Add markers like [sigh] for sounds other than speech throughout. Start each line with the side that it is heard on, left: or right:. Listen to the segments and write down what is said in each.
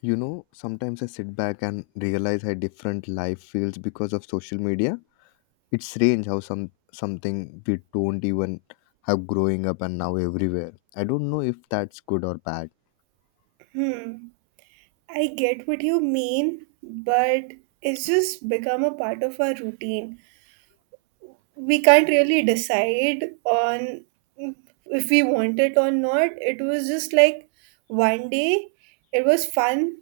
left: You know, sometimes I sit back and realize how different life feels because of social media. It's strange how something we don't even have growing up and now everywhere. I don't know if that's good or bad.
right: Hmm, I get what you mean, but it's just become a part of our routine. We can't really decide on if we want it or not. It was just like one day it was fun,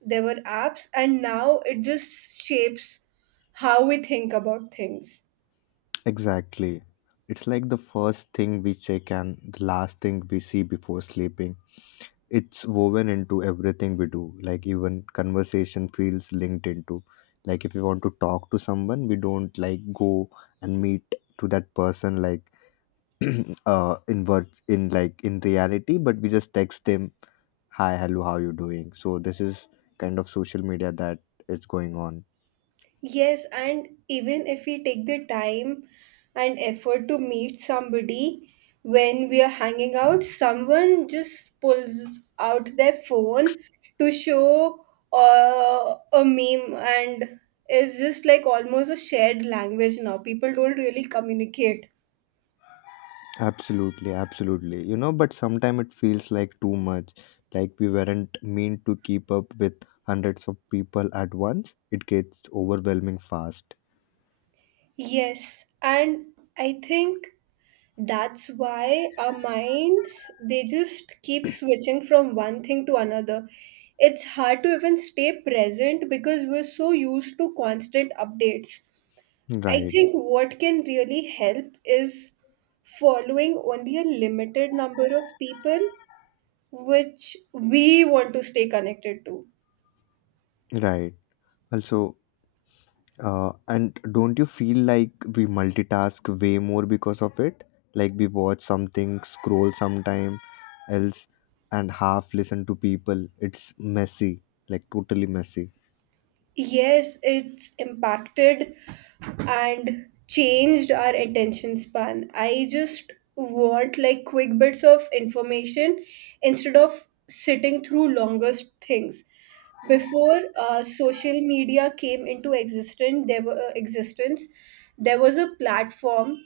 right: there were apps, and now it just shapes how we think about things.
left: Exactly. It's like the first thing we check and the last thing we see before sleeping. It's woven into everything we do. Like even conversation feels linked into. Like if we want to talk to someone, we don't like go and meet to that person, like [clears throat] in like in reality, but we just text them hi, hello, how you doing? So this is kind of social media that is going on.
right: Yes, and even if we take the time and effort to meet somebody when we are hanging out, someone just pulls out their phone to show a meme, and it's just like almost a shared language now. People don't really communicate.
left: Absolutely, but sometimes it feels like too much, like we weren't meant to keep up with hundreds of people at once. It gets overwhelming fast.
right: Yes, and I think that's why our minds, they just keep switching from one thing to another. It's hard to even stay present because we're so used to constant updates. I
left: Right,
right: think what can really help is following only a limited number of people which we want to stay connected to.
left: right. Also, and don't you feel like we multitask way more because of it? Like we watch something, scroll sometime else, and half listen to people. It's messy, like totally messy.
right: Yes, it's impacted and changed our attention span. I just want like quick bits of information instead of sitting through longer things. Before social media came into existence, there were there was a platform,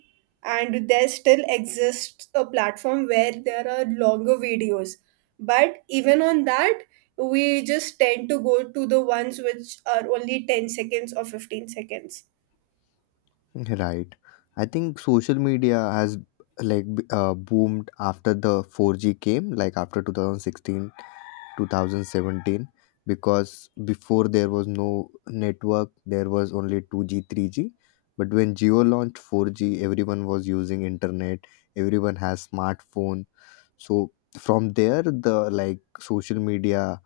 right: and there still exists a platform where there are longer videos. But even on that, we just tend to go to the ones which are only 10 seconds or 15 seconds.
left: Right. I think social media has like boomed after the 4G came, like after 2016, 2017, because before there was no network, there was only 2G, 3G, but when geo launched 4G, everyone was using internet, everyone has smartphone. So from there, the like social media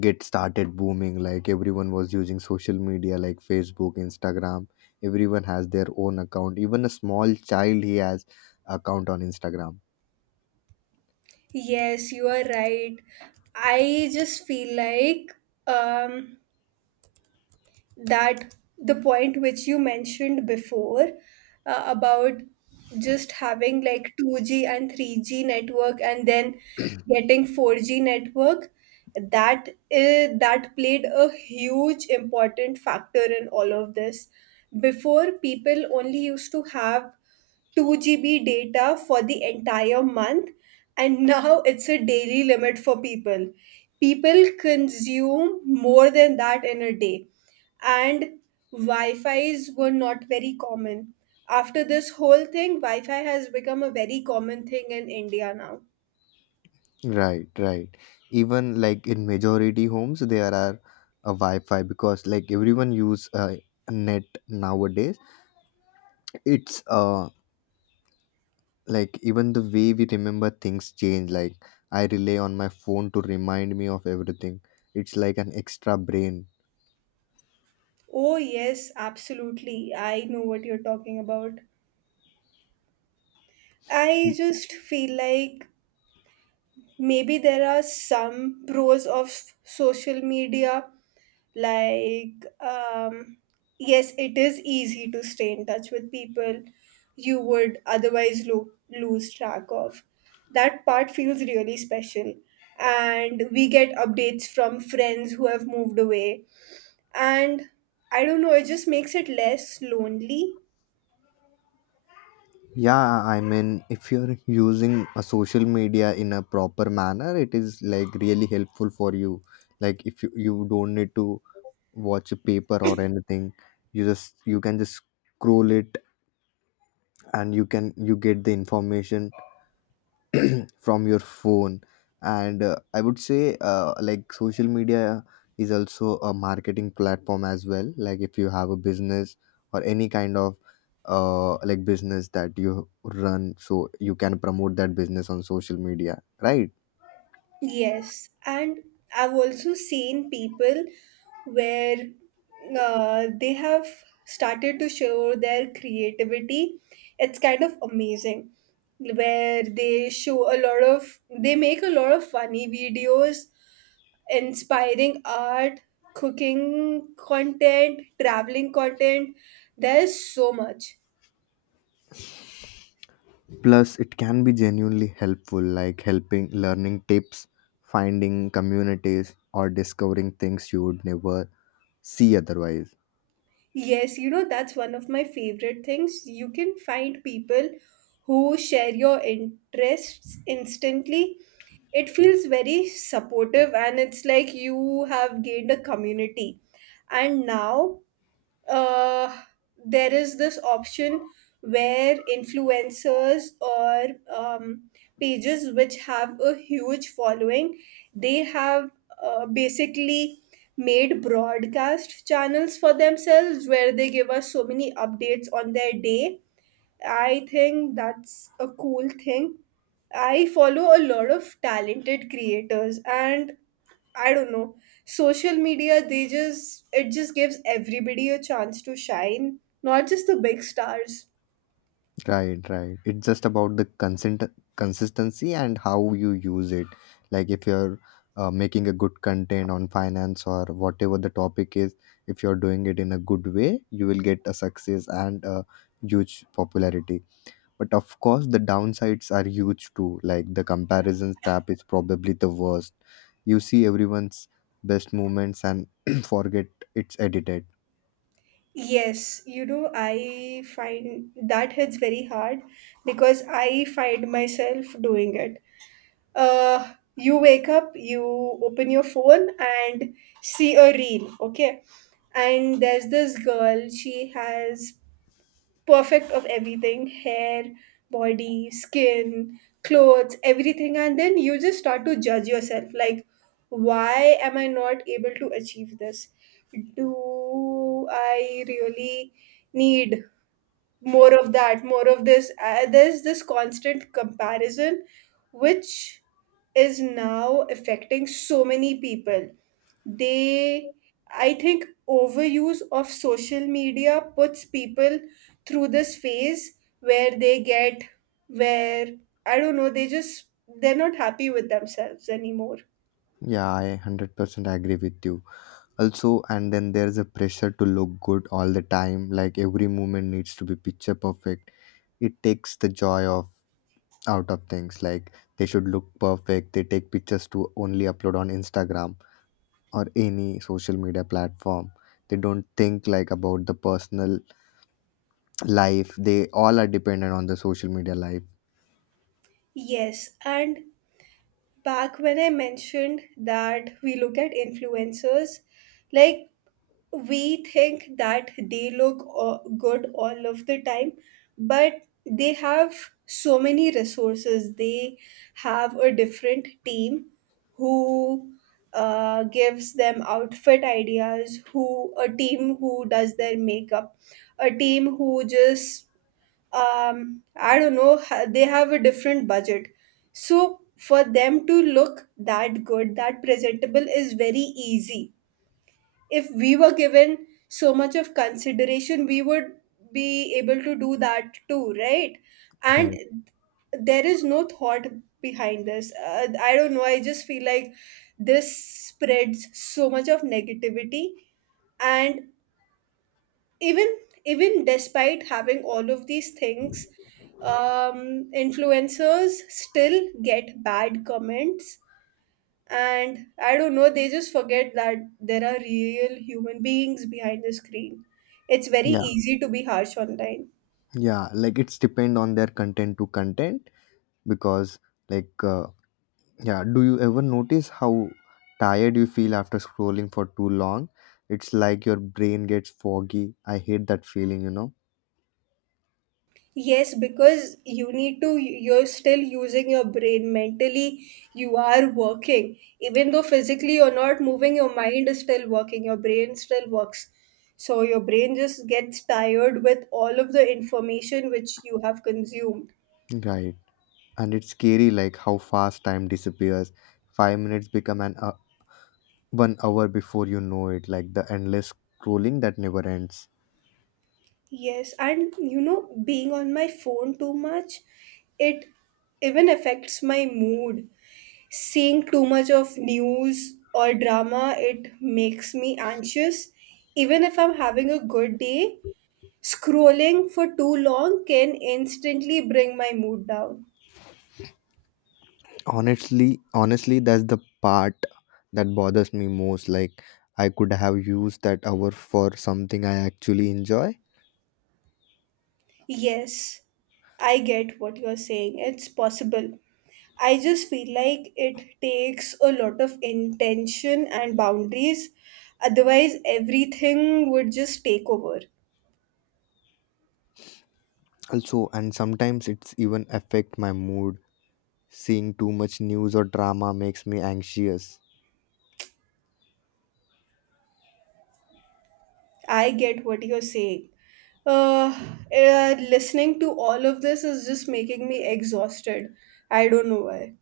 left: get started booming, like everyone was using social media like facebook, instagram. Everyone has their own account, even a small child, he has account on instagram.
right: Yes, you are right. I just feel like um, that the point which you mentioned before about just having like 2G and 3G network and then getting 4G network, that played a huge important factor in all of this. Before, people only used to have 2 GB data for the entire month, and now it's a daily limit for people. People consume more than that in a day, and Wi Fi's were not very common. After this whole thing, Wi Fi has become a very common thing in India now.
left: Right, right. Even like in majority homes, there are a Wi-Fi, because like everyone use net nowadays. It's uh, like even the way we remember things change. Like I rely on my phone to remind me of everything. It's like an extra brain.
right: Oh, yes, absolutely. I know what you're talking about. I just feel like maybe there are some pros of social media, like, um yes, it is easy to stay in touch with people you would otherwise lose track of. That part feels really special, and we get updates from friends who have moved away, and I don't know, it just makes it less lonely.
left: Yeah, I mean, if you're using a social media in a proper manner, it is like really helpful for you. Like if you, you don't need to watch a paper or anything, you just you can just scroll it, and you can you get the information from your phone. And I would say like social media is also a marketing platform as well. Like if you have a business or any kind of like business that you run, so you can promote that business on social media, right?
right: Yes, and I've also seen people where they have started to show their creativity. It's kind of amazing where they show a lot of, they make a lot of funny videos, inspiring art, cooking content, traveling content. There's so much.
left: Plus, it can be genuinely helpful, like helping learning tips, finding communities, or discovering things you would never see otherwise.
right: Yes, you know, that's one of my favorite things. You can find people who share your interests instantly. It feels very supportive and it's like you have gained a community. And now uh, there is this option where influencers or um, pages which have a huge following, they have basically made broadcast channels for themselves where they give us so many updates on their day. I think that's a cool thing. I follow a lot of talented creators and I don't know, social media, they just it just gives everybody a chance to shine, not just the big stars.
left: Right, right. It's just about the consent consistency and how you use it. Like if you're making a good content on finance or whatever the topic is, if you're doing it in a good way, you will get a success and a huge popularity. But of course, the downsides are huge too. Like the comparisons tab is probably the worst. You see everyone's best moments and [clears throat] forget it's edited.
right: Yes, you know, I find that hits very hard because I find myself doing it. You wake up, you open your phone and see a reel, okay? And there's this girl, she has perfect of everything: hair, body, skin, clothes, everything. And then you just start to judge yourself like, why am I not able to achieve this? Do I really need more of that, more of this? There's this constant comparison which is now affecting so many people. They i think overuse of social media puts people through this phase where they get where I don't know, they're not happy with themselves anymore.
left: Yeah, I 100% agree with you. Also, and then there's a pressure to look good all the time. Like every moment needs to be picture perfect. It takes the joy of out of things. Like they should look perfect. They take pictures to only upload on Instagram or any social media platform. They don't think like about the personal life. They all are dependent on the social media life.
right: Yes, and back when I mentioned that we look at influencers, like we think that they look good all of the time, but they have so many resources. They have a different team who gives them outfit ideas, who a team who does their makeup, a team who just, I don't know. They have a different budget, so for them to look that good, that presentable is very easy. If we were given so much of consideration, we would be able to do that too, right? And
left: Right.
right: there is no thought behind this. I don't know, I just feel like this spreads so much of negativity. And even, even despite having all of these things, um influencers still get bad comments, and I don't know, they just forget that there are real human beings behind the screen. It's very
left: Yeah,
right: easy to be harsh online.
left: yeah, like it's depend on their content to content. Because like yeah, do you ever notice how tired you feel after scrolling for too long? It's like your brain gets foggy. I hate that feeling,
right: Yes, because you need to, you're still using your brain mentally. You are working even though physically you're not moving. Your mind is still working, your brain still works, so your brain just gets tired with all of the information which you have consumed.
left: Right. And it's scary like how fast time disappears. 5 minutes become an 1 hour before you know it, like the endless scrolling that never ends.
right: Yes, and you know, being on my phone too much, it even affects my mood. Seeing too much of news or drama, it makes me anxious. Even if I'm having a good day, scrolling for too long can instantly bring my mood down.
left: Honestly, that's the part that bothers me most, like I could have used that hour for something I actually enjoy.
right: Yes, I get what you're saying. It's possible. I just feel like it takes a lot of intention and boundaries. Otherwise, everything would just take over.
left: Also, and sometimes it's even affect my mood, seeing too much news or drama makes me anxious.
right: I get what you're saying. Uh, Listening to all of this is just making me exhausted. I don't know why.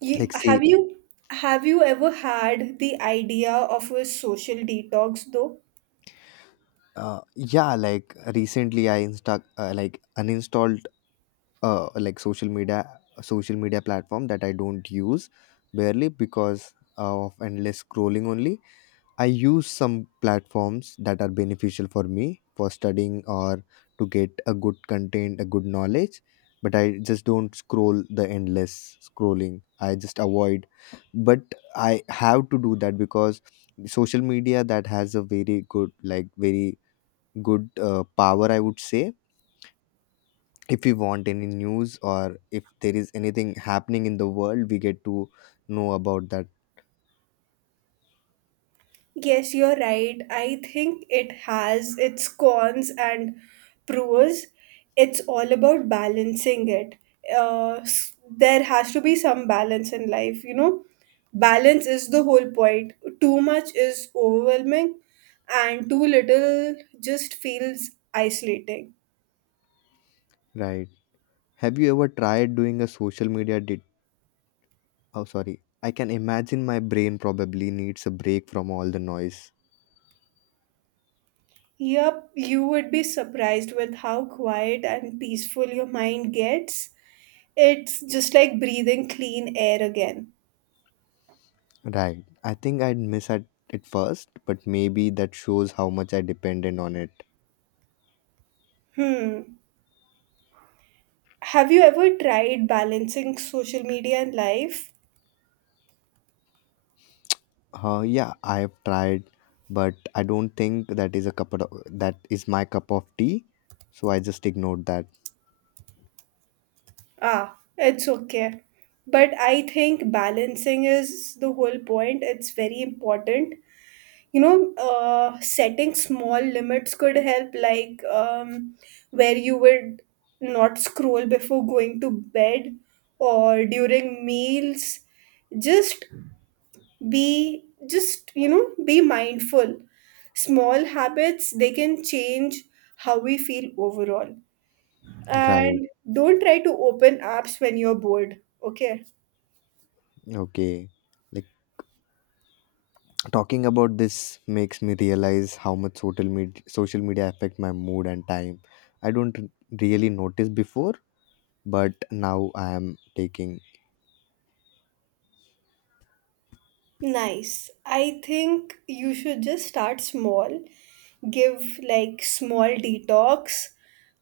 right: You,
left: Like see,
right: have you have you ever had the idea of a social detox though?
left: yeah, like recently I insta like uninstalled like social media, platform that I don't use barely because of endless scrolling only. I use some platforms that are beneficial for me for studying or to get a good content, a good knowledge. But I just don't scroll the endless scrolling. I just avoid. But I have to do that, because social media that has a very good, like very good power. I would say if we want any news or if there is anything happening in the world, we get to know about that.
right: Yes, you're right. I think it has its cons and pros. It's all about balancing it. There has to be some balance in life, you know. Balance is the whole point. Too much is overwhelming, and too little just feels isolating.
left: Right? Have you ever tried doing a social media de- Oh, sorry. I can imagine my brain probably needs a break from all the noise.
right: Yup, you would be surprised with how quiet and peaceful your mind gets. It's just like breathing clean air again.
left: Right. I think I'd miss at it first, but maybe that shows how much I depended on it.
right: Hmm. Have you ever tried balancing social media and life?
left: Yeah, I've tried, but I don't think that is a cup of, that is my cup of tea. So I just ignored that.
right: Ah, it's okay. But I think balancing is the whole point. It's very important. You know, setting small limits could help, like, where you would not scroll before going to bed or during meals. Just you know, be mindful. Small habits, they can change how we feel overall.
left: Right.
right: And don't try to open apps when you're bored, okay?
left: Okay. Like talking about this makes me realize how much social media affect my mood and time. I don't really notice before, but now I am taking.
right: Nice. I think you should just start small, give like small detox,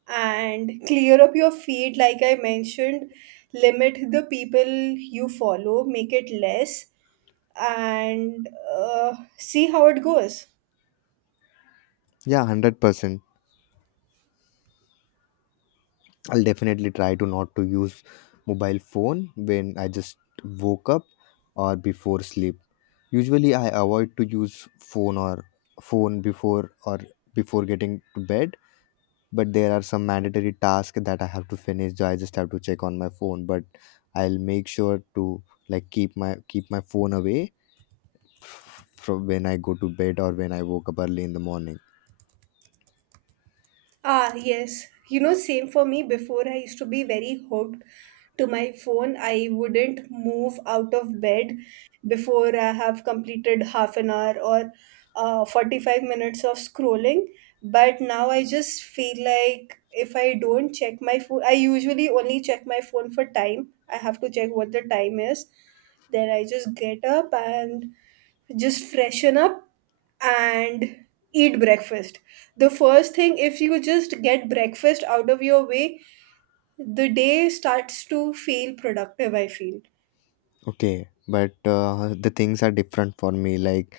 right: and clear up your feed, like I mentioned. Limit the people you follow, make it less, and see how it goes.
left: Yeah, 100%. I'll definitely try to not to use mobile phone when I just woke up or before sleep. Usually I avoid to use phone or phone before or before getting to bed, but there are some mandatory tasks that I have to finish, so I just have to check on my phone. But I'll make sure to like keep my phone away from when I go to bed or when I woke up early in the morning.
right: Ah, yes. You know, same for me. Before, I used to be very hooked to my phone. I wouldn't move out of bed before I have completed half an hour or 45 minutes of scrolling. But now I just feel like if I don't check my phone, I usually only check my phone for time. I have to check what the time is. Then I just get up and just freshen up and eat breakfast. The first thing, if you just get breakfast out of your way, the day starts to feel productive, I feel.
left: Okay, but the things are different for me, like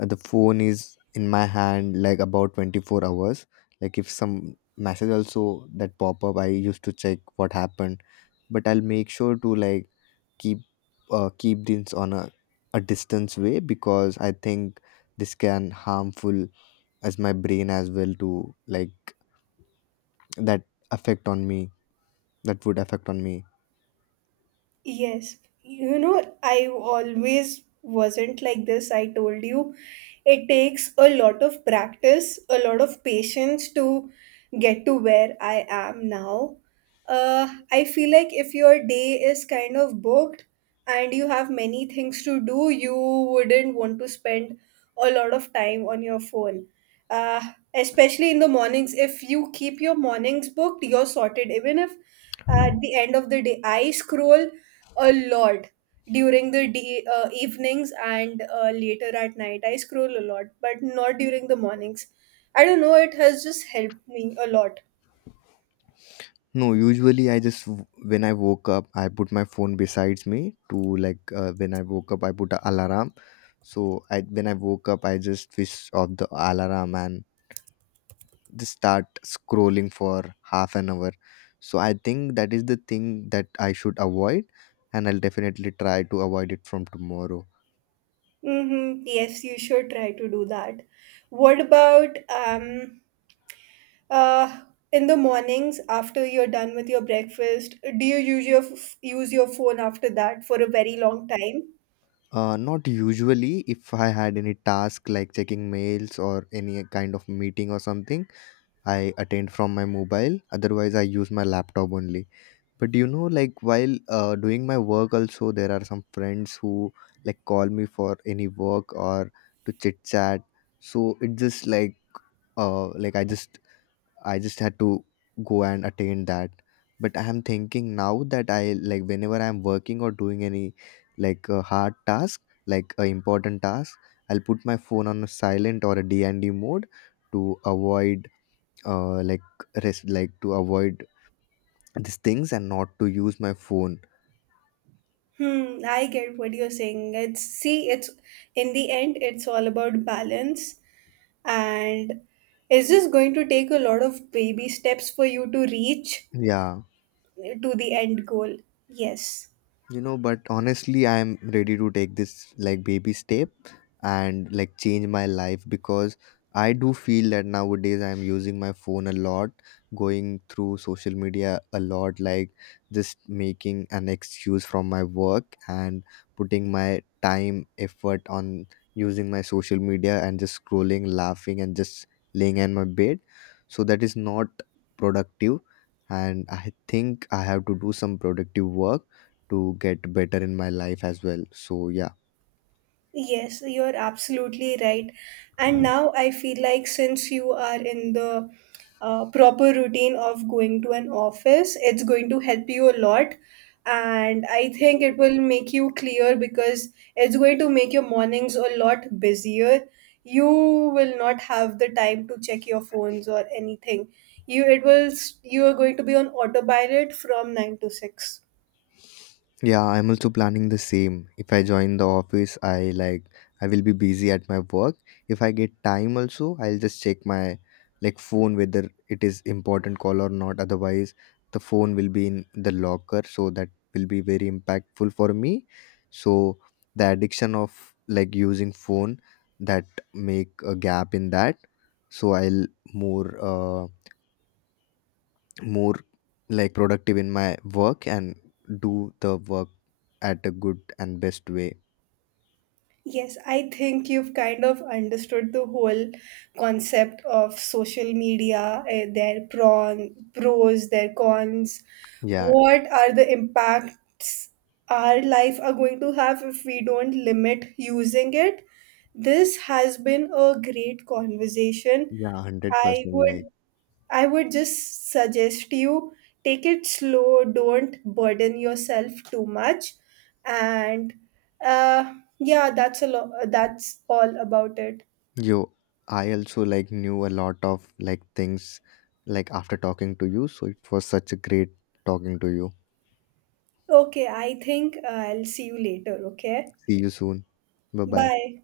left: the phone is in my hand like about 24 hours. Like if some message also that pop up, I used to check what happened. But I'll make sure to like keep, keep this on a distance way, because I think this can harmful as my brain as well, to like that affect on me, that would affect on me.
right: Yes, you know, I always wasn't like this. I told you, it takes a lot of practice, a lot of patience to get to where I am now. I feel like if your day is kind of booked and you have many things to do, you wouldn't want to spend a lot of time on your phone. Uh, especially in the mornings, if you keep your mornings booked, you're sorted. Even if at the end of the day I scroll, a lot during the de evenings and later at night. I scroll a lot, but not during the mornings. I don't know, it has just helped me a lot.
left: No, usually I just when I woke up, I put my phone besides me to like, when I woke up, I put a alarm. So I, when I woke up, I just switch off the alarm and just start scrolling for half an hour. So I think that is the thing that I should avoid, and I'll definitely try to avoid it from tomorrow.
right: Mm-hmm. Yes, you should try to do that. What about, uh in the mornings after you're done with your breakfast, do you use your use your phone after that for a very long time?
left: Not usually. If I had any task like checking mails or any kind of meeting or something, I attend from my mobile. Otherwise, I use my laptop only. But you know, like while doing my work, also there are some friends who like call me for any work or to chit chat. So it just like I just, I just had to go and attain that. But I am thinking now that I like whenever I am working or doing any like a hard task, like a important task, I'll put my phone on a silent or a D and D mode to avoid like rest like to avoid these things and not to use my phone.
right: Hmm, I get what you're saying. It's in the end, it's all about balance, and it's just going to take a lot of baby steps for you to reach
left: Yeah,
right: to the end goal, yes.
left: you know, but honestly, I am ready to take this like baby step and like change my life, because I do feel that nowadays I am using my phone a lot, going through social media a lot, like just making an excuse from my work and putting my time, effort on using my social media and just scrolling, laughing, and just laying in my bed. So that is not productive. And I think I have to do some productive work to get better in my life as well. So yeah.
right: Yes, you're absolutely right. And now I feel like since you are in the proper routine of going to an office, it's going to help you a lot. And I think it will make you clear because it's going to make your mornings a lot busier. You will not have the time to check your phones or anything. You it will s- you are going to be on autopilot from 9 to 6.
left: Yeah, I'm also planning the same. If I join the office, I like I will be busy at my work. If I get time also, I'll just check my like phone whether it is important call or not. Otherwise, the phone will be in the locker, so that will be very impactful for me. So the addiction of like using phone, that make a gap in that, so I'll more more like productive in my work and do the work at a good and best way.
right: Yes, I think you've kind of understood the whole concept of social media, eh, their pros, their cons.
left: Yeah,
right: What are the impacts our life are going to have if we don't limit using it? This has been a great conversation.
left: yeah,
right: I
left: 100%. Like
right: would I would just suggest you take it slow, don't burden yourself too much, and yeah, that's a lot. That's all about it.
left: yo, I also like knew a lot of like things like after talking to you, so it was such a great talking to you.
right: Okay, I think I'll see you later. Okay,
left: See you soon. Bye bye.
right: bye.